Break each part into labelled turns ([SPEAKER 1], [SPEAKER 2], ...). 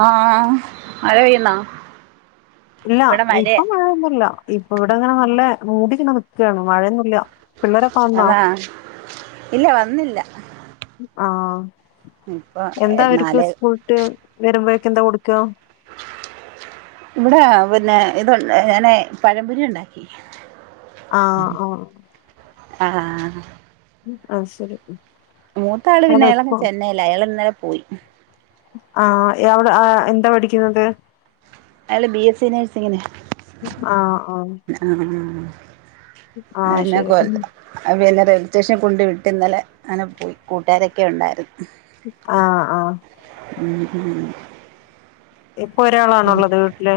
[SPEAKER 1] ആഹ് മഴപെയ്യുന്നോ
[SPEAKER 2] ഇല്ല ഇപ്പൊ മഴൊന്നുംല്ല ഇപ്പൊ ഇവിടെങ്ങനെ നല്ല മൂടിങ്ങനെ നിക്കാണ് മഴയൊന്നൂല്ല
[SPEAKER 1] അതാ ഇല്ല വന്നില്ല
[SPEAKER 2] ആഹ്.
[SPEAKER 1] ഇപ്പൊ
[SPEAKER 2] എന്താ അവര്ക്ക്
[SPEAKER 1] എന്നാല്
[SPEAKER 2] സ്കൂൾ ഇട്ട് വരുമ്പൊഴ് ക്കെന്താ കൊടുക്കാ
[SPEAKER 1] ഇവിടെ പിന്നെ ഇത്ണ്ട് ഞാനെ പഴമ്പൊരി ഉണ്ടാക്കി
[SPEAKER 2] ആഹ് ആഹ്
[SPEAKER 1] ആഹ്
[SPEAKER 2] ആ ശരി
[SPEAKER 1] മൂത്താള്
[SPEAKER 2] അല്ല
[SPEAKER 1] പിന്നെ അയാളങ്
[SPEAKER 2] സ്കൂ
[SPEAKER 1] ചെന്നൈ ലാ അയാള് ഇന്നലെ പോയി
[SPEAKER 2] ആഹ് അവിടെ എന്താ പഠിക്കുന്നത്
[SPEAKER 1] അയാള് ബി എസ് സി നഴ്സിങ്ങിന്
[SPEAKER 2] ആഹ് ആഹ്
[SPEAKER 1] ആഹ്
[SPEAKER 2] ആഹ്
[SPEAKER 1] എന്നെ
[SPEAKER 2] ശരി.
[SPEAKER 1] കൊ അ പിന്നെ റെയിൽ സ്റ്റേഷൻ കൊണ്ട് വിട്ട് ഇന്നലെ അങ്ങനെ പോയി കൂട്ടുകാരൊക്കെ ഉണ്ടായിരുന്നു
[SPEAKER 2] ആഹ് ആഹ്
[SPEAKER 1] ഉം ഉം
[SPEAKER 2] ഇപ്പൊ ഒരാളാണോ ഉള്ളത് വീട്ടില്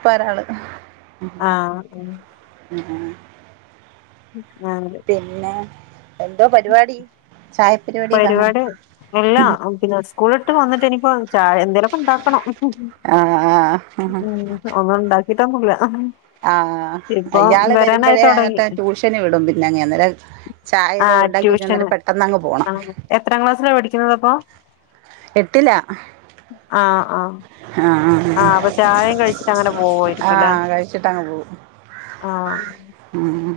[SPEAKER 1] പ്പോ ഒരാൾ അ
[SPEAKER 2] ആഹ് ആഹ്.
[SPEAKER 1] ആ
[SPEAKER 2] ആ [unintelligible]
[SPEAKER 1] പിന്നെ എന്തോ പരിപാടി ചായ
[SPEAKER 2] പരിപാടി ഇല്ലാ പിന്നെ സ്കൂള് ഇട്ട് വന്നിട്ട് ഇനിപ്പോ ചായ എന്തേലൊക്കെ ഉണ്ടാക്കണം
[SPEAKER 1] ആഹ് ആഹ്
[SPEAKER 2] ഒന്നുംണ്ടാക്കി ക്കിട്ടൊന്നൂല
[SPEAKER 1] ആഹ് അയാള് വരുമ്പഴേ
[SPEAKER 2] തൊടങ്ങി.
[SPEAKER 1] ത്ത ട്യൂഷന് വിടും പിന്നങ്ങേ അന്നേരം
[SPEAKER 2] ആഹ്
[SPEAKER 1] ചായതുണ്ടാക്കി
[SPEAKER 2] ട്യൂഷന്
[SPEAKER 1] വച്ചന്നേരം പെട്ടെന്നങ്ങ് പോണം.
[SPEAKER 2] ആഹ് എത്രാം ക്ലാസ്സിലാ പഠിക്കുന്നതപ്പോ
[SPEAKER 1] എട്ടിലാ ആ
[SPEAKER 2] ആ അപ്പ ചായേം കഴിച്ചിട്ടങ്ങനെ പോവുവായിരിക്കുലേ
[SPEAKER 1] ആഹ് കഴിച്ചിട്ടങ്ങ് പോകും
[SPEAKER 2] ആ
[SPEAKER 1] ആ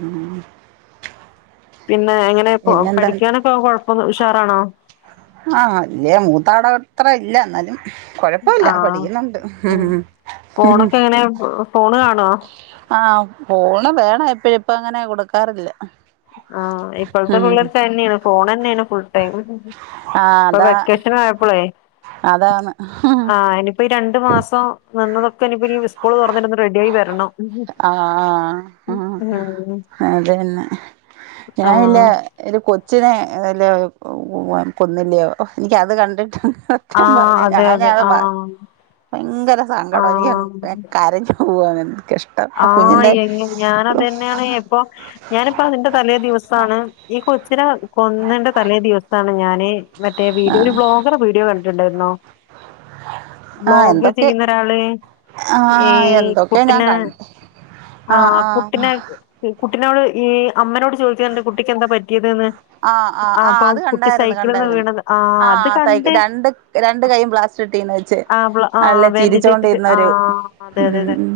[SPEAKER 2] പിന്നെ എങ്ങനെ കൊ
[SPEAKER 1] പിന്നെന്താ
[SPEAKER 2] പഠിക്കാനൊക്കെ കൊഴപ്പൊന്നു ഉഷാറാണോ
[SPEAKER 1] ആ ല്ല്യ മൂത്താടത്രല്ല ന്നാലും
[SPEAKER 2] ആ ഉം
[SPEAKER 1] ഉം
[SPEAKER 2] ഫോണൊക്കെങ്ങെനെ ഫോണ് കാണ് ആ
[SPEAKER 1] ആ ഫോണ് വേണം എപ്പയുംഇപ്പ അങ്ങനെ കൊട്ക്കാറില്ല
[SPEAKER 2] ആ ഇപ്പഴ്‌ത്തെ പിള്ളേർക്കയ്ന്നാണ് ഫോണെന്നെയാണ് ഫുൾടൈമ്
[SPEAKER 1] ആഹ്
[SPEAKER 2] ഇപ്പൊ
[SPEAKER 1] അതാ
[SPEAKER 2] വെക്കേഷെനായപ്പെളേ
[SPEAKER 1] അതാണ്
[SPEAKER 2] ആ നിപ്പ് രണ്ടു മാസം നിന്നതൊക്കെ നിപ്പ നി സ്കൂള് തുറന്നിട്ടൊന്ന് റെഡിയായി വരണം.
[SPEAKER 1] ആഹ് ആഹ് [unintelligible]
[SPEAKER 2] ആഹ്
[SPEAKER 1] ഒരു കൊച്ചിനെ [unintelligible] കൊന്നില്ല്യയോ എനിക്കത് കണ്ടിട്ടാ
[SPEAKER 2] ആ അതെയതെ ആ
[SPEAKER 1] ഭയങ്കര സങ്കട എനിക്ക കരഞ്ഞ് പോവാങ്ങനെ.
[SPEAKER 2] ആ എങ്ങെ ഞാനതന്നെയാണ് എപ്പൊ ഞാനിപ്പോ അതിന്റെ തലേ ദിവസാണ് ഈ കൊച്ചിനെ കൊന്നെന്റെ തലേ ദിവസാണ് ഞാന് മറ്റേ വീഡിയോല് ഒരു ബ്ലോഗറെ വീഡിയോ കണ്‌ [unintelligible]
[SPEAKER 1] ആ
[SPEAKER 2] ബ്ലോഗ്
[SPEAKER 1] എന്തൊക്കെ
[SPEAKER 2] ചെയ്യുന്ന ഒരാള്
[SPEAKER 1] ആ
[SPEAKER 2] ഈ
[SPEAKER 1] എന്തൊക്കെയോ ഞാൻ
[SPEAKER 2] കുട്ട്നെ
[SPEAKER 1] കണ്ട്
[SPEAKER 2] ആ കുട്ട്നെ കുട്ട്നോട് ഈ അമ്മനോട് ചോദിക്കണ്ട് കുട്ടിക്ക് എന്താ പറ്റിതിന്ന്
[SPEAKER 1] ആ ആ
[SPEAKER 2] അ
[SPEAKER 1] ആ
[SPEAKER 2] അപ്പം
[SPEAKER 1] അത്
[SPEAKER 2] കുട്ടി
[SPEAKER 1] കണ്ടായിരുന്നു
[SPEAKER 2] സൈക്കിളിന്ന്
[SPEAKER 1] കണ്ടായിരുന്നു
[SPEAKER 2] വീണത് ആ അത്
[SPEAKER 1] സൈ
[SPEAKER 2] കണ്ട്
[SPEAKER 1] രണ്ട് രണ്ട് കൈയും പ്ലാസ്റ്റർ ഇട്ടീന്ന് വെച്ച്
[SPEAKER 2] ആ ആ ആ
[SPEAKER 1] നല്ല
[SPEAKER 2] വേൻറ്റെജ് ഇട്ടിട്ട് ആ
[SPEAKER 1] ചിരിച്ചോണ്ടിരുന്നൊരു ഉം
[SPEAKER 2] അതേതെ.
[SPEAKER 1] ഉം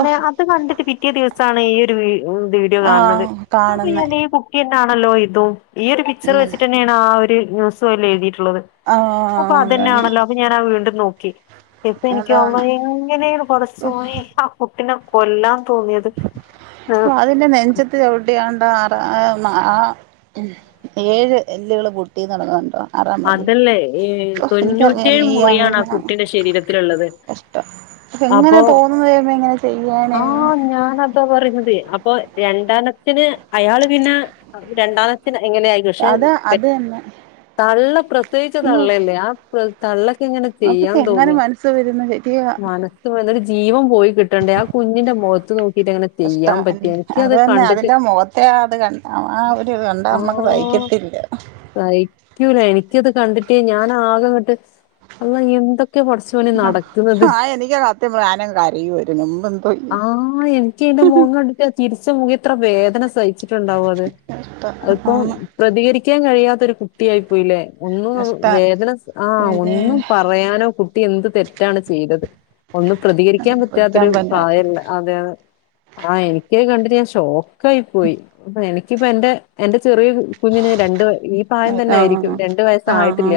[SPEAKER 1] ഓ
[SPEAKER 2] അത് കണ്ടിട്ട് പിറ്റ്യേ ദിവസ് [unintelligible] ഈ ഒരു വീ മ് വീഡിയോ
[SPEAKER 1] ആ
[SPEAKER 2] കാണുന്നത് [unintelligible]
[SPEAKER 1] കാണുന്നെ
[SPEAKER 2] [unintelligible] ഇതും. ഈയൊരു പിക്ചർ
[SPEAKER 1] അങ്ങനെ
[SPEAKER 2] വെച്ചിട്ടന്നെയാണ് ആ ഒര് ന്യൂസോലെ എഴിതിട്ട്
[SPEAKER 1] ആ
[SPEAKER 2] അപ്പൊ
[SPEAKER 1] അതന്നെ
[SPEAKER 2] അതന്നെയാണല്ലോ അപ്പൊ ഞാനാ വീണ്ടും നോക്കി ഇപ്പ എനിക്കോന്നു
[SPEAKER 1] അതാണ്
[SPEAKER 2] എങ്ങെനേണ്‌ [unintelligible] പിന്നെ കൊല്ലാം
[SPEAKER 1] അതിന്റെ നെഞ്ചത്ത് ചവിട്ടിയാണ് ആ ആ ഏഴ് എല്ലുകള് പൊട്ടി നടങ്ങുന്നുണ്ടോ ആറാ മതി
[SPEAKER 2] അതല്ലേ ഈ
[SPEAKER 1] ഒ എനിക്കറിയാം
[SPEAKER 2] തൊണ്ണൂറ്റേഴ് മുറിയാണ് ആ
[SPEAKER 1] എങ്ങനെ
[SPEAKER 2] കുട്ടിന്റെ ശരീരത്തിലുള്ളത്
[SPEAKER 1] കഷ്ടം എങ്ങനെ
[SPEAKER 2] അപ്പൊ
[SPEAKER 1] തോന്നുന്നത് ദൈവമേ ഇങ്ങനെ ചെയ്യാന്
[SPEAKER 2] ഇപ്പൊ പറയുന്നതെ അപ്പൊ രണ്ടനച്ചന് അയാള് പിന്നെ രണ്ടാന എങ്ങനെയായി കക്ഷേ
[SPEAKER 1] അത് അത്
[SPEAKER 2] പെട്ട്
[SPEAKER 1] തന്നെ
[SPEAKER 2] തള്ള പ്രസവിച്ച തള്ളല്ലേ ആ തള്ള
[SPEAKER 1] അതൊക്ക എങ്ങനെ മനസ്സ് വരുന്ന ശെരിയ
[SPEAKER 2] ജീവം പോയി കിട്ടണ്ടേ ആ കുഞ്ഞിന്റെ മുഖത്ത് നോക്കിട്ട് അങ്ങനെ
[SPEAKER 1] കഷ്ടാ
[SPEAKER 2] ചെയെയ്യാൻ പറ്റി
[SPEAKER 1] അത്
[SPEAKER 2] എനിക്ക്അത്
[SPEAKER 1] തന്നെ
[SPEAKER 2] കണ്ടിട്ട്
[SPEAKER 1] അതിന്റെ മുഖത്തെ അത് കണ്ട ആ ഒരു കണ്ടാ
[SPEAKER 2] ആ
[SPEAKER 1] നമ്മക്ക് സഹിക്കത്തില്ല
[SPEAKER 2] അറിയുല എനിക്കത് കണ്ടിട്ടേ ഞാനൻ ആകെങ്ങോട്ട് അല്ല എന്തൊക്കെ പടച്ചോനെ നടക്കുന്നത്
[SPEAKER 1] ആ എനിക്കാ സത്യം പറഞ്ഞാ ഞാനങ്ങ് കരയുവായിരുന്നു മുമ്പെന്തോ
[SPEAKER 2] ആ എനിക്ക്തിന്റെ മോൻ കണ്ടിട്ട് തിരിച്ച മുങ്ങി ഇത്ര വേദന സഹിച്ചിട്ടുണ്ടാവും അത്
[SPEAKER 1] കഷ്ടം
[SPEAKER 2] അതിപ്പോ
[SPEAKER 1] ആണ്
[SPEAKER 2] പ്രതികരിക്കാൻ കഴിയാത്ത ഒരു കുട്ടിയായി പോയില്ലേ ഒന്നും അങ്ങ്
[SPEAKER 1] കഷ്ടാ
[SPEAKER 2] വേദന ആ
[SPEAKER 1] പിന്നെ
[SPEAKER 2] ഒന്നും പറയാനോ കുട്ടി എന്ത് തെറ്റാണ് ചെയ്തത് ഒന്നും പ്രതികരിക്കാൻ
[SPEAKER 1] പൊരിക്കാൻ
[SPEAKER 2] പറ്റാത്തൊരു
[SPEAKER 1] തന്നെ അറിയാം
[SPEAKER 2] പ്രായല്ലേ അതെ ആ എനിക്ക് കണ്ടിട്ട് ഞാൻ ച്ചോ കയി പോയി അ എനി പ്പ എന്റെ എന്റെ ചെറിയ കു കുഞ്ഞിന് രണ്ട് വ ഈ സഹായം തന്നെ ആയിരിക്കും
[SPEAKER 1] ആഹ്
[SPEAKER 2] രണ്ടു
[SPEAKER 1] ആഹ്
[SPEAKER 2] വയസ്സായിട്ടില്ല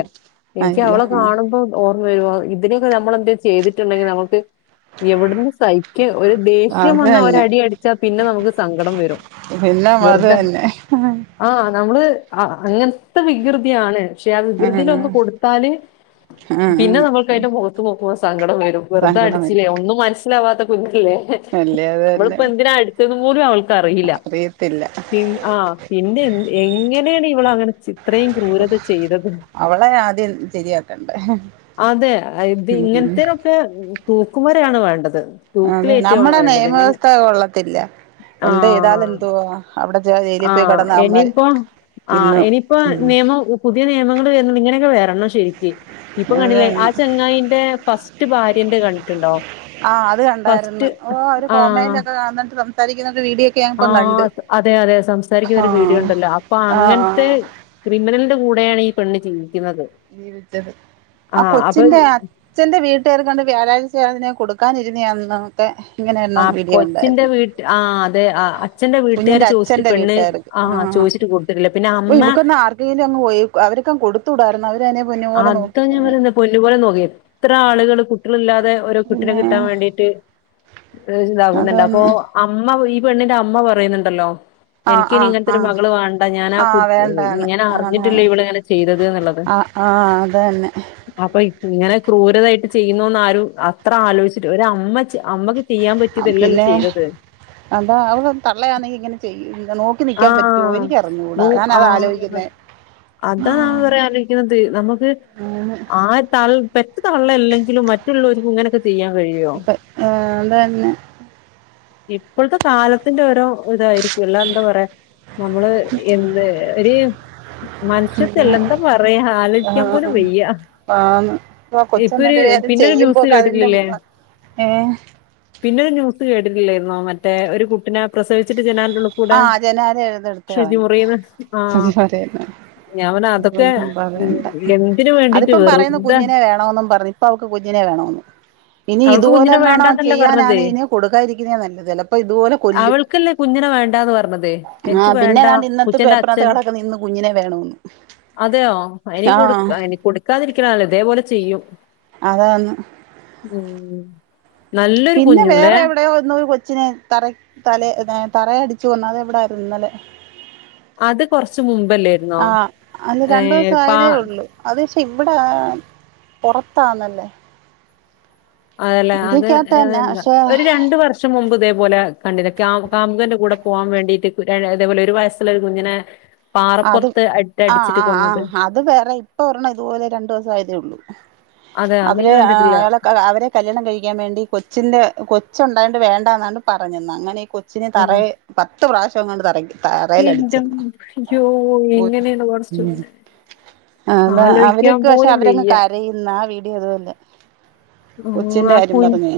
[SPEAKER 1] ആഹ്
[SPEAKER 2] എനിക്ക്
[SPEAKER 1] അല്ല
[SPEAKER 2] അവള കാണുമ്പോ ഓർമ്മ വരുവോ ഇതിനെയൊക്കെ നമ്മൾലെന്തെ ചെയ്തിട്ടുണ്ടെങ്കിൽ നമ്മുക്ക് എവിടുന്ന് സഹിക്യ ഒരു ദേഷ്യം
[SPEAKER 1] ആഹ് അത്
[SPEAKER 2] വന്നാ ഒര്
[SPEAKER 1] തന്നെ
[SPEAKER 2] അടിയടിച്ചാ പിന്നെ നമുക്ക് സങ്കടം വരും
[SPEAKER 1] പിന്നെ അത്
[SPEAKER 2] വെറുതെ
[SPEAKER 1] തന്നെ
[SPEAKER 2] ആ നമ്മള് ആ അങ്ങ ഇത്ത വികൃതിയാണ് പക്ഷെ ആ വികൃതിൽ
[SPEAKER 1] ആഹ്
[SPEAKER 2] ഒന്ന് കൊടുത്താല്
[SPEAKER 1] ആഹ്
[SPEAKER 2] പിന്നെ നമ്മൾക്കയിന്റെ മുഖത്ത് നോ [unintelligible] വരും വെർതെ
[SPEAKER 1] സങ്കടം വരും
[SPEAKER 2] അടിച്ചില്ലേ ഒന്നും മനസ്സി സ്സിലാവാത്ത കുഞ്ഞ്
[SPEAKER 1] അല്ലേ അത് തന്നെ
[SPEAKER 2] നമ്മളിപ്പോ എന്തിന അടി ഇത്കൂടി അവൾക്ക് അറീല്ല
[SPEAKER 1] അറിയത്തില്ല
[SPEAKER 2] പിൻ ആ പിന്നെ എ എങ്ങനെയാണ് ഇവള് അങ്ങനെ ച്ചി അത്രയും ക്രൂരത ചെയ്തത്
[SPEAKER 1] അവളെ ആദ്യം ശരിയാക്കണ്ടേ
[SPEAKER 2] അതെ ഇത് ഇങ്ങനത്തേനൊക്കെ തൂക്കുമരാണ് വേണ്ടത്
[SPEAKER 1] അതെ
[SPEAKER 2] തൂക്കിലേറ്റുവാണ്
[SPEAKER 1] നമ്മുടെ
[SPEAKER 2] വേണ്ടത്. ഇങ്ങനെ
[SPEAKER 1] നിയമവ്യവസ്ഥ കൊള്ളത്തില്ല എന്ത്
[SPEAKER 2] ആ
[SPEAKER 1] ചെയ്താലെന്തുവാ അവിടെ ജലിപോയി
[SPEAKER 2] ആഹ്
[SPEAKER 1] കിടന്നാമതി തിന്ന്
[SPEAKER 2] ഇപ്പ നിയമം പുതിയ നിയമങ്ങള് വരുന്നുണ്ടെങ്കി ങ്ങനൊക്കെ വരണം ശെരി റ്റ് ഇപ്പൊ
[SPEAKER 1] അത്
[SPEAKER 2] കണ്ടില്ലേ ആ
[SPEAKER 1] തന്നെ
[SPEAKER 2] ചെങ്ങായിന്റെ ഫസ് റ്റ് ഭാര്യന്റെ കണ്
[SPEAKER 1] ആഹ് അത് കണ്ടാര്ന്ന് ഓ അവര്
[SPEAKER 2] ആഹ്
[SPEAKER 1] കോമയിലൊക്കെ കാണന്നിട്ട് സം സാരിക്കണം
[SPEAKER 2] ആഹ് അതെ അതെ സംസാരിക്കുന്ന ഒരു വീഡിയോ
[SPEAKER 1] ആഹ്
[SPEAKER 2] ഉണ്ടല്ലോ അപ്പൊ അങ്ങനത്തെ
[SPEAKER 1] ആഹ്
[SPEAKER 2] ക്രിമിനലിന്റെ കൂട് വേണേ ഈ പെണ്ണ് ചിമ്മി
[SPEAKER 1] [unintelligible] ആ
[SPEAKER 2] അപ്പൊ
[SPEAKER 1] കൊച്ചിന്റെ അച്ഛന്റെ വീട്ട്കാരെകണ്ട് വ്യാഴാഴ്ച അതിന് കൊടുക്കാനിരുന്നയാ ഒന്നാമ ത്തേ
[SPEAKER 2] ആ കൊച്ചിന്റവീട്ട് ആ അതെ ആ അച്ഛന്റവീട്ടുകാര്
[SPEAKER 1] കുഞ്ഞിന്റെ
[SPEAKER 2] ചോദിച്ചിട്ട്
[SPEAKER 1] അച്ഛന്റെ
[SPEAKER 2] പെണ്ണ്
[SPEAKER 1] വീട്ടുകാർക്ക്
[SPEAKER 2] ആ
[SPEAKER 1] ആഹ്
[SPEAKER 2] ചോദിച്ചിട്ട് കൊടുത്തിട്ടില്ല പിന്നെ
[SPEAKER 1] ഓ
[SPEAKER 2] അമ്മ
[SPEAKER 1] ഇവക്കൊന്ന് ആർക്കെങ്കിലും അങ്ങ് പോയി അവരൊക്കെ കൊടുത്തൂടായിരുന്നോ അവര് അതിനെ പൊന്നു പോലെ
[SPEAKER 2] അതാ ഞാൻ
[SPEAKER 1] നോക്കിയിരുന്നേനെ
[SPEAKER 2] പറയുന്ന പൊന്നുപലെ നോക്കിയേനെ ത്ര കുട്ടികള് കുട്ടികളില്ലാത് തെ ഓരോ കുട്ടിനെ
[SPEAKER 1] പിന്നെ
[SPEAKER 2] കിട്ടാൻ വേണ്ടീട്ട് ദേശം
[SPEAKER 1] അത്
[SPEAKER 2] ഇതാകുന്നുണ്ട് അപ്പൊ
[SPEAKER 1] തന്നെ
[SPEAKER 2] അമ്മ ഈ പെണ്ണിന്റെ അമ്മ പറയുന്നുണ്ടല്ലോ
[SPEAKER 1] ആഹ്
[SPEAKER 2] എനിക്കിനി
[SPEAKER 1] ആഹ്
[SPEAKER 2] ഇങ്ങനത്തെ ഒരു
[SPEAKER 1] ആഹ്
[SPEAKER 2] മകള് വേണ്ട ഞാൻ ആ
[SPEAKER 1] ആഹ്
[SPEAKER 2] കുട്ട്
[SPEAKER 1] വേണ്ടാന്ന്
[SPEAKER 2] ഞാൻ
[SPEAKER 1] അതാണ്
[SPEAKER 2] അറിഞ്ഞിട്ടില്ല ഇവള് ഇങ്ങനെ ചെയ്തത് എന്ന്ള്ളത്
[SPEAKER 1] ആഹ് ആഹ് അത് തന്നെ
[SPEAKER 2] അപ്പൊ ഇപ് ഇങ്ങനെ ക്രൂരതായിട്ട് ചെയ്യുന്നുന്ന് ആരും അത്ര ആലോചിച്ചിട്ട് ഒരമ്മ ചെയ് അമ്മക്ക് ചെയ്യാൻ
[SPEAKER 1] ആ
[SPEAKER 2] പറ്റിയതല്ലല്ലോ
[SPEAKER 1] പിന്നെ
[SPEAKER 2] ചെയ്തത്
[SPEAKER 1] എന്താ അവള് തള്ളയാണെങ്കി ഇങ്ങനെ ചെയ്യ് നോക്
[SPEAKER 2] ആ നൂ ആ
[SPEAKER 1] ആലോചിക്കുന്നേ
[SPEAKER 2] അതാ അവര് ആലോചിക്കണത് നമുക്ക്
[SPEAKER 1] ആന്ന്
[SPEAKER 2] ആ തള് പെറ്റ തള്ള ല്ലെങ്കിലും മറ്റുള്ളോരുക് ങ്ങനക്ക്
[SPEAKER 1] ഇപ്പ ഏ അതന്നെ
[SPEAKER 2] ഇപ്പോഴത്തെ കാലത്തിന്റെ ഓരോ ഇതായിരിക്കും അല് ന്ത പറയാ നമ്മള് എന്ത് ഒര് മനുഷ്യത്തില്ല എന്താ പറയാ
[SPEAKER 1] ആ
[SPEAKER 2] ആലോചിക്കാൻ പോലും വയ്യ
[SPEAKER 1] ആന്ന് ഇപ്പ
[SPEAKER 2] ഇപ്പൊരു
[SPEAKER 1] കൊച്ചന്നിട്ട് വേറെ
[SPEAKER 2] പിന്നൊരു ന്യൂസ്
[SPEAKER 1] ചെയ്യുമ്പോക്കെ അതിന്റെ
[SPEAKER 2] കേട്ടില്ലല്ലേ
[SPEAKER 1] ഏ
[SPEAKER 2] പിന്നൊരു ന്യൂസ് കേട് ട്ടില്ലേലെരുന്നോ മറ്റേ ഒരു കുട്ടിനെ പ്രസവിച്ചിട്ട് ജനാലെന്റു ള്ളി
[SPEAKER 1] ആ ജനാല എഴുത് എടുത്ത് കളഞ്ഞത് ആ ഒന്നും പറയണ്ട
[SPEAKER 2] ഞാൻ പറഞ്ഞ
[SPEAKER 1] യ്യോ
[SPEAKER 2] അതൊക്കെ
[SPEAKER 1] ഒന്നും
[SPEAKER 2] ഉം,
[SPEAKER 1] പറയണ്ട
[SPEAKER 2] എന്തിനു വേണ്ടിട്ട്
[SPEAKER 1] അതിപ്പം പറയുന്നു
[SPEAKER 2] വെറുതെ
[SPEAKER 1] കുഞ്ഞിനെ വേണോന്നും പറഞ് ഇപ്പ അവക്ക് കുഞ്ഞിനെ വേണോന്ന് ഇനി
[SPEAKER 2] അവൾക്ക്
[SPEAKER 1] ഇതുപോലെ
[SPEAKER 2] കുഞ്ഞിനെ
[SPEAKER 1] എങ്ങാണോ
[SPEAKER 2] വേണ്ടാന്നല്ലേ പറഞ്ഞത്
[SPEAKER 1] ചെയ്യാനാണെ ഇയ്നെ കൊടുക്കാതിരിക്കുന്നെ നല്ലത് ചെലപ്പോ ഇതുപോലെ കൊല്ലും
[SPEAKER 2] പറഞ്ഞതെ എനിക്ക്
[SPEAKER 1] ആഹ് പിന്നെ
[SPEAKER 2] വേണ്ട
[SPEAKER 1] ഏതാണ്ട് ഇന്നത്തെ
[SPEAKER 2] കുച്ചെന്റെ
[SPEAKER 1] പേപ്പറിനകത്ത്
[SPEAKER 2] അച്ഛൻ
[SPEAKER 1] കിടക്കുന്ന ഇന്ന് കുഞ്ഞിനെ വേണോന്ന്
[SPEAKER 2] അതെയോ അയെനി
[SPEAKER 1] ആഹ്
[SPEAKER 2] കൊടുക് ഇനി കൊടുക്കാതിരിക്കലാല്ലത് ഇതേപോലെ ചെയ്യും
[SPEAKER 1] അതെ ഒന്ന്
[SPEAKER 2] ഉം നല്ലൊരു
[SPEAKER 1] പിന്നെ
[SPEAKER 2] കുഞ്ഞുല്ലേ
[SPEAKER 1] വേറെ എവിടെയോ ഒന്ന് ഒരു കൊ ച്ചിനെ തറ തല തറയടിച്ചു കൊന്നാ അത എവിടായിരുന്നലെ
[SPEAKER 2] അത് കൊറച്ച് മുമ്പല്ലേരുന്നോ
[SPEAKER 1] ആഹ് അല്ല
[SPEAKER 2] ഏ
[SPEAKER 1] രണ്ടു ദിവസം
[SPEAKER 2] പാ
[SPEAKER 1] ആയതേ ഉള്ളൂ അത് പക്ഷെ ഇവിടെ പുറത്താന്നല്ലേ
[SPEAKER 2] അതല്ലെ അത്
[SPEAKER 1] തന്നെ പക്ഷെ
[SPEAKER 2] [unintelligible] ഒരു രണ്ടു വർഷം മുമ്പ്ദേ അപോലെ കണ്ടില്ല കാമുകന്റെ കൂടെ പോകാൻ വേണ്ടിട്ട് ഇതേപോലെ ഒരു വയസ്സുള്ള ഒരു കുഞ്ഞിനെ
[SPEAKER 1] അത്
[SPEAKER 2] പാറപ്പുറത്ത് ഇട്ട്
[SPEAKER 1] ആ
[SPEAKER 2] അടിച്ചിട്ട്
[SPEAKER 1] ആ്
[SPEAKER 2] കൊന്നത്.
[SPEAKER 1] ആഹ് അത് വേറെ ഇപ്പ ഒരെണം ഇതുപോലെ രണ്ടു ദിവസം ആയ തെ ഉള്ളൂ
[SPEAKER 2] അതെ അത്
[SPEAKER 1] അവര്
[SPEAKER 2] ഞാൻ കണ്ടിട്ടില്ല.
[SPEAKER 1] അയാളെ അവരെ കല്യാണം കഴിക്കാൻ വേണ്ടി കൊച്ചിന്റെ കൊച്ചുണ്ടായണ്ട് വേണ്ട എന്നാണ് പറഞ്ഞന്നത് അങ്ങനെ കൊ ച്ചിന്
[SPEAKER 2] ആ.
[SPEAKER 1] തറയെ പത്ത് പ്രാവശ്യം അങ്ങണ്ട്റങ്ങി തറൽ
[SPEAKER 2] എന്റെ
[SPEAKER 1] അടിച്ചന്ന്
[SPEAKER 2] അമ്മ. അയ്യോ! എങ്ങനെയാണ് പടച്ചോനെ
[SPEAKER 1] അ
[SPEAKER 2] ആലോചിക്കാൻ
[SPEAKER 1] അവരൊക്കെ പക്ഷെ
[SPEAKER 2] പോലും
[SPEAKER 1] അവരങ്ങ്
[SPEAKER 2] വയ്യ.
[SPEAKER 1] കരയുന്ന ആ വീടിയോ അതുപോലെ [inaudible]
[SPEAKER 2] ആ
[SPEAKER 1] കൊച്ചിന്റെ
[SPEAKER 2] ആ കു
[SPEAKER 1] കാര്യം പറഞ്ഞേ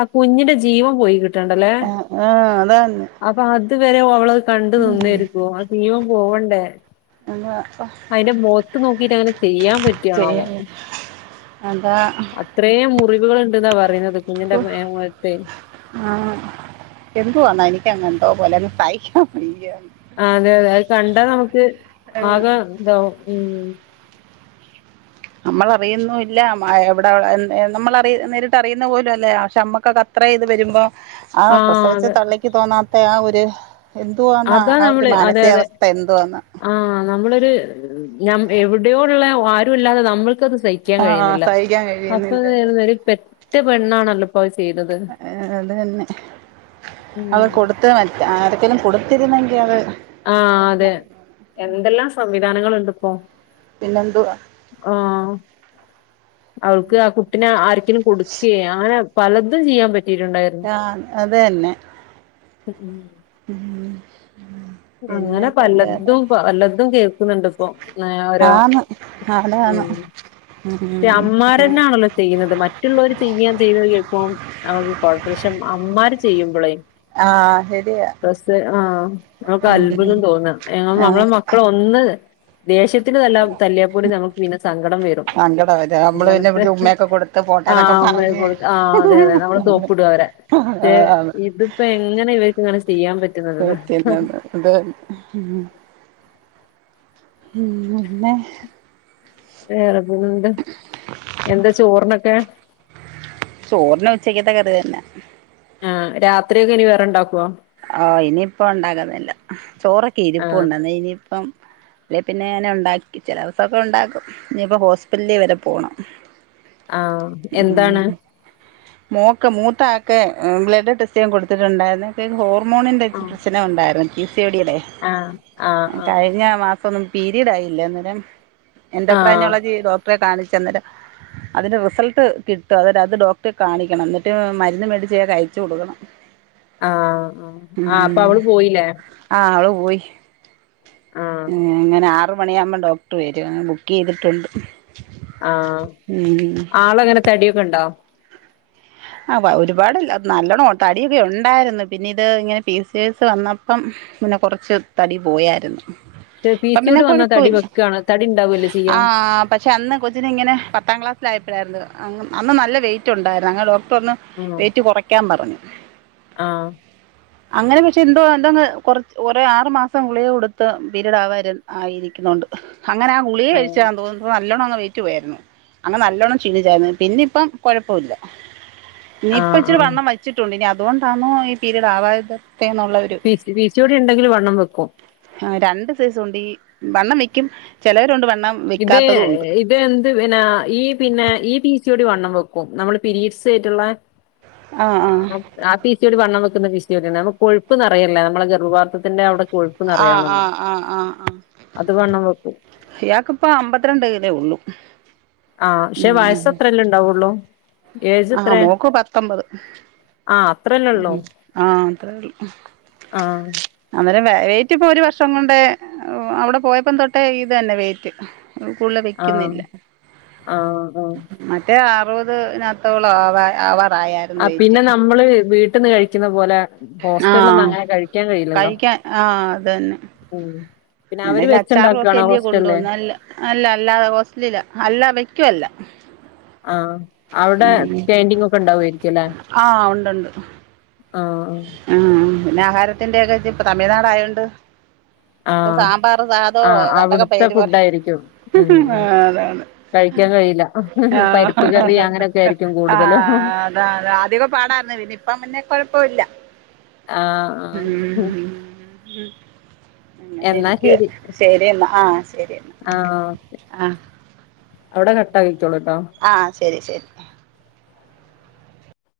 [SPEAKER 2] ആ കുഞ്ഞിന്റെ ജീവം പോയി കിട്ടണ്ടല്ലേ
[SPEAKER 1] ആഹ് ആഹ് അതാന്ന്
[SPEAKER 2] അപ്പൊ അതുവരെ അവള് കണ്ടു നിന്നിരിക്കുവ ജീവം പോവണ്ടേ
[SPEAKER 1] എന്താ
[SPEAKER 2] അതിന്റെ മുഖത്ത് നോക്കിട്ട് അങ്ങനെ ചെയ്യാൻ പറ്റിയാവോ
[SPEAKER 1] ചെയ്യാൻ അതാ
[SPEAKER 2] അത്രേ മുറിവുകളുണ്ട് ന്നാ പറ റിന്നത്
[SPEAKER 1] ഒ ആ എന്തുവാന്നാ എനിക്കങ്ങെ പോലെ പൈക്ക
[SPEAKER 2] ആ അതെ അതെ അത് കണ്ടാ നമുക്ക് ആഗ താവും ഉം
[SPEAKER 1] നമ്മൾ അറിയുന്നുല്ല എവിടെ നമ്മൾ നേരിട്ട് അറിയുന്ന പോലും അല്ലേ പക്ഷെ അമ്മക്കൊക്കെ അത്ര ഇ്ത് വരുമ്പോ ആ പ്രസവിച്ച തള്ളയ്ക്ക് തോന്നാത്ത ആ ഒരു [unintelligible]
[SPEAKER 2] അതാ
[SPEAKER 1] ആ ഒരു
[SPEAKER 2] നമ്മള് അതെ അതെ
[SPEAKER 1] മാനസികാവസ്ഥ എന്തുവാന്ന്
[SPEAKER 2] ആ നമ്മളൊരു ഞ എവിടെയോള്ള ആരുല്ലാതെ നമ്മൾ
[SPEAKER 1] ആഹ സഹിക്കാൻ കഴിയുന്നില്ലത്
[SPEAKER 2] ഇതായിരുന്നു, ഒരു പെറ്റ പെണ്ണാണല്ലോ ഇപ്പൊ അത് ചെയ്തത്.
[SPEAKER 1] അത് തന്നെ അവടെ
[SPEAKER 2] ഉം.
[SPEAKER 1] കൊടുത്ത് മറ്റ ആർക്കങ്കിലും കൊടുത്ത് തിരുനെങ്കിയത്
[SPEAKER 2] ആഹ അതെ എന്തെല്ലാം സമയം ഗാനങ്ങളൾണ്ട് ഇപ്പോ.
[SPEAKER 1] പിന്നെന്തു വാ.
[SPEAKER 2] അവൾക്ക് ആ കുട്ടിന ആരിക്കലും കൊടുക്കയ അങ്ങനെ പലതും ചെയ്യാപ
[SPEAKER 1] ആഹ അത് തന്നെ ഉ
[SPEAKER 2] അങ്ങന പലതും പലതും കേ ക്കുന്നുണ്ടപ്പോ. ഓരോ
[SPEAKER 1] ആന്ന്
[SPEAKER 2] ഉ
[SPEAKER 1] അതാണ് ഉം
[SPEAKER 2] അമ്മാര്
[SPEAKER 1] ഉം
[SPEAKER 2] തന്നെയാണല്ലോ ചെയ്യുന്നത്. മറ്റുള്ളവർ ചെയാൻ ചെയ്തു [unintelligible] അ ഒന്നും കൊഴപ്പല്ല അമ്മാർ ചെയ്യുമ്പളെ.
[SPEAKER 1] ആഹ ശരിയ.
[SPEAKER 2] ആഹ് നമുക്ക് അത്ഭുതം തോന്ന, നന്മടെ മക്കള് ഒന്ന് ദേഷ്യത്തിന് തല്ലാ തല്ലിയാൽ പോലും നമുക്ക് പിന്നെ സങ്കടം വരും.
[SPEAKER 1] സങ്കട വരാ നമ്മള് പിന്നെ
[SPEAKER 2] അങ്ങനത്തെ
[SPEAKER 1] ഇവിടെ ഉമ്മയൊക്കെ കൊടുത്ത്
[SPEAKER 2] ആ
[SPEAKER 1] പോട്ടേന്നൊക്കെ
[SPEAKER 2] അമ്മയെ
[SPEAKER 1] പറഞ്ഞ്
[SPEAKER 2] കൊടുക്കാൻ ആ അതെ അതെ നമ്മള് സോപ്പിടും അവരെ.
[SPEAKER 1] അതാണ്
[SPEAKER 2] ഇതിപ്പോ എങ്ങനെ ഇവ [unintelligible] ചെയ്യാൻ പറ്റുന്നതെന്ന്.
[SPEAKER 1] പറ്റുന്നത് അത് പിന്നെ
[SPEAKER 2] വേറെ പിന്നെന്ത് എന്താ ചോറിനൊക്കെ?
[SPEAKER 1] ചോറിന് ഉച്ചക്കത്തെ കറി തന്നെ.
[SPEAKER 2] ആഹ രാത്രിയൊക്കെ ഇനി വേറെണ്ട
[SPEAKER 1] ആഹ ഇനിയിപ്പ ഉണ്ടാകുന്നില്ല. ചോറൊക്കെ
[SPEAKER 2] ആഹ്
[SPEAKER 1] ഇരിപ്പുണ്ടെന്നെ ഇനിയിപ്പം. അല്ലെ പിന്നെങ്ങനെ ഉണ്ടാക്കി [unintelligible] അങ്ങനെ ഉണ്ടാക്കും. ഇനിയിപ്പോ ഹോസ്പിറ്റലിൽ വരെ പോണം.
[SPEAKER 2] ആഹ എന്താണ്?
[SPEAKER 1] മോക്ക് മൂത്ത ആക്ക് ബ്ലഡ് ടെസ്റ്റ് ചെയ്യാൻ കൊടുത്തിട്ടുണ്ടായിരുന്നു. [unintelligible] ഹോമോണിന്റെ
[SPEAKER 2] ആഹ്
[SPEAKER 1] പ്രശ്നം ഉണ്ടായിരുന്നു. സിയോടിടെ
[SPEAKER 2] ആഹ് ആഹ് ആഹ്
[SPEAKER 1] കഴിഞ്ഞ മാസ പീരിയഡ് ആയില്ല അന്നേരം.
[SPEAKER 2] ആഹ്
[SPEAKER 1] എന്റോക്രനോളജി ഡോക്ടറെ കാണിച്ചു. [unintelligible] അതിന്റെ റിസൾട്ട് കിട്ടും. അത് അത് ഡോക്ടറെ കാണിക്കണം. എന്നിട്ട് മരുന്ന് മേടിച്ച് അയച്ചു കൊടുക്കണം.
[SPEAKER 2] ആഹ് ആ അപ്പൊ
[SPEAKER 1] ഉം
[SPEAKER 2] അവള് പോയില്ലേ?
[SPEAKER 1] ആ അവൾ പോയി.
[SPEAKER 2] ആഹ്
[SPEAKER 1] ഏങ്ങനെ ആറു മണിയാകുമ്പം ഡോക്ടർ വരും. അങ്ങനെ ബുക്ക് ചെയ്തിട്ടുണ്ട്.
[SPEAKER 2] ആ
[SPEAKER 1] ഉം
[SPEAKER 2] ആളങ്ങനെ തടിയൊക്കെണ്ടോ
[SPEAKER 1] ആ ഒരുപാടല്ല നല്ലോണം ഒ തടിയൊക്കെ ഉണ്ടായിരുന്നു പിന്നെ ഇത് ഇങ്ങനെ പിസ്സ്സ്റ്റേസ് വന്നപ്പം പിന്നെ കൊറച്ച് തടി പോയായിരുന്നു
[SPEAKER 2] പക്ഷെ പി
[SPEAKER 1] പ്പം
[SPEAKER 2] സി
[SPEAKER 1] പിന്നെ
[SPEAKER 2] ഓടി വന്നാ തടി
[SPEAKER 1] കൊഴപ്പൊല്ല
[SPEAKER 2] വെക്കാണ് തടി ഉണ്ടാവല്ലേ
[SPEAKER 1] ആ
[SPEAKER 2] ചെയ്യാ
[SPEAKER 1] പക്ഷെ അന്ന് കൊച്ചിന് ഇങ്ങനെ പത്താം ക്ലാസ്സില് ആ പ്പഴായിരുന്നു അങ് അന്ന് നല്ല വെയിറ്റ് ഉണ്ടായിരു [unintelligible] ഒന്ന്
[SPEAKER 2] ആഹ്
[SPEAKER 1] വെയിറ്റ് കുറക്കാൻ പറഞ്ഞ്
[SPEAKER 2] ആഹ്
[SPEAKER 1] അങ്ങനെ പക്ഷെ എന്തോ ടങ് കൊ കൊറെ ആറു മാസം ഗുളിയ കൊടുത്ത് പീരീഡ് ആവാ ആയിരിക്കുന്നുണ്ട് അങ്ങനെ ആ ഗുളിയ കഴിച്ചാന്ന് തോന്നുന്നു നല്ലോണം അങ്ങ് വെയ്റ്റ് പോയായിരുന്നു അങ്ങ് നല്ലോണം ക്ഷീണിച്ചായിരുന്നു പിന്നെ ഇപ്പം കൊഴപ്പൊല്ല ഇനി ഇപ്പം
[SPEAKER 2] ആഹ്
[SPEAKER 1] ഇച്ചിരി
[SPEAKER 2] ആഹ്
[SPEAKER 1] വണ്ണം വച്ചിട്ടുണ്ട് ഇനി അതുകൊണ്ടാന്നോ ഈ പീരീഡ് ആവാതെ
[SPEAKER 2] P P C O D ഉണ്ടെങ്കില് വണ്ണം വെക്കും
[SPEAKER 1] ആ രണ്ട് സൈസ് ഉണ്ട് ഈ വണ്ണം വെക്കും ചിലവരണ്ട് വണ്
[SPEAKER 2] ഇത് എ ഇതെന്ത് പിന്നാ ഈ പിന്നാ ഈ പി സി ചൂടി വണ്ണം വെക്കും നമ്മള് പിരീഡ്സയിട്ടുള്ള
[SPEAKER 1] ആഹ്
[SPEAKER 2] ആ പി സി ഒ ഡി വണ്ണം വെക്കുന്ന പീസി [unintelligible] നമു കൊഴുപ്പ്‌ നെറയല്ല നമ്മളെ ഗർഭാപാത്രത്തിന്റെ അവിടെ കൊഴുപ്പ്
[SPEAKER 1] ആ
[SPEAKER 2] നിറയാണല്ലോ
[SPEAKER 1] ആഹ് ആഹ് ആഹ് ആ
[SPEAKER 2] അത് വണ്ണം വെക്കും
[SPEAKER 1] യാക്ക്‌ ഇപ്പൊ അമ്പത്തിരണ്ട് കിലോ ഉള്ളു
[SPEAKER 2] ആ പക്ഷെ വയസ്സ് അത്രല്ലേ ഉണ്ടാവുള്ളൂ ഏജ്
[SPEAKER 1] ആഹ്
[SPEAKER 2] എത്രേ
[SPEAKER 1] മോക്ക് പത്തൊമ്പത്
[SPEAKER 2] ആഹ് അത്രല്ലേ ഉള്ളൂ
[SPEAKER 1] ആ അത്രേയുള്ളൂ
[SPEAKER 2] ആഹ്
[SPEAKER 1] അന്നേരവേ വെയിറ്റ് ഇപ്പൊ ഒരു വർഷം കൊണ്ട് അവിടെ പോയപ്പോ തൊട്ടേ ഇത് തന്നെ വെയിറ്റ് കുള്ള്
[SPEAKER 2] ആഹ്
[SPEAKER 1] വെക്കുന്നില്ല
[SPEAKER 2] ആഹ് ആഹ്
[SPEAKER 1] മറ്റേആ അപ്പോത് ഞ തോള ആവാൻ ആവാ
[SPEAKER 2] ആ
[SPEAKER 1] ആവാറായായിരുന്നു വെയിറ്റ്
[SPEAKER 2] പിന്നെ നമ്മള് വീ ട്ട്ന്ന് കഴിക്ക്ന്ന പോലെ
[SPEAKER 1] ആ
[SPEAKER 2] ഹോസ്റ്റൽലൊന്നും അങ്ങനെ കഴിക്കാൻ കഴിയില്ലല്ലോ
[SPEAKER 1] കഴിക്കാൻ
[SPEAKER 2] ഉം പിന്നെ അവര്
[SPEAKER 1] എന്തേലും അച്ചാറും ഒക്കെ
[SPEAKER 2] വെച്ചുണ്ടാക്കാണോ
[SPEAKER 1] അല്ല്യേ കൊണ്ട്
[SPEAKER 2] ഹോസ്റ്റലില്
[SPEAKER 1] പോന്നേ അല്ല അല്ലാ അല്ലാതെ ഹോസ്റ്റലിലാ അല്ലാ വെക്കുവ ല്ല
[SPEAKER 2] ആ അവിടെ കാന്റീങ് ഒക്കെ ഉണ്ടായിരിക്കും അല്ലെ
[SPEAKER 1] ഉണ്ടുണ്ട് ആ.. ആ.. പിന്നെ ആഹാരത്തിന്റെ ഓക്കെ ഇത്തിരി തമിഴ്നാട് ആയതു കൊണ്ട് ഇപ്പോ
[SPEAKER 2] ആഹ്
[SPEAKER 1] സാമ്പാർ സാധോ
[SPEAKER 2] ആഹ്
[SPEAKER 1] ഏതാണ്ടൊക്കെ
[SPEAKER 2] അവിടുത്തെ
[SPEAKER 1] പേര്
[SPEAKER 2] ഫുഡ്
[SPEAKER 1] പറയുന്നു
[SPEAKER 2] ആയിരിക്കും ഉം
[SPEAKER 1] ഹി
[SPEAKER 2] ഉം
[SPEAKER 1] ഹി അതാണ്
[SPEAKER 2] കഴിക്കാൻ കഴിയില്ല
[SPEAKER 1] ആ
[SPEAKER 2] പരിപ്പ് കറി അങ്ങനെയൊക്കെ ആയിരിക്കും
[SPEAKER 1] ആ [unintelligible]
[SPEAKER 2] കൂടുതലും
[SPEAKER 1] അതാ ആദ്യൊക്കെ പാടാരുന്നു പിന്നിപ്പം പിന്നെ ഇപ്പോൾ ഇല്ല
[SPEAKER 2] ആ ആ ഉം
[SPEAKER 1] ഉം ഇങ്ങനെ ഇരിക്കാണ് ശരി എന്നാൽ ന്ന ആ ശരി എന്ന
[SPEAKER 2] ആഹ്
[SPEAKER 1] ആ
[SPEAKER 2] അവിടെ കട്ട ആക്കി
[SPEAKER 1] ആ ശരി ശരി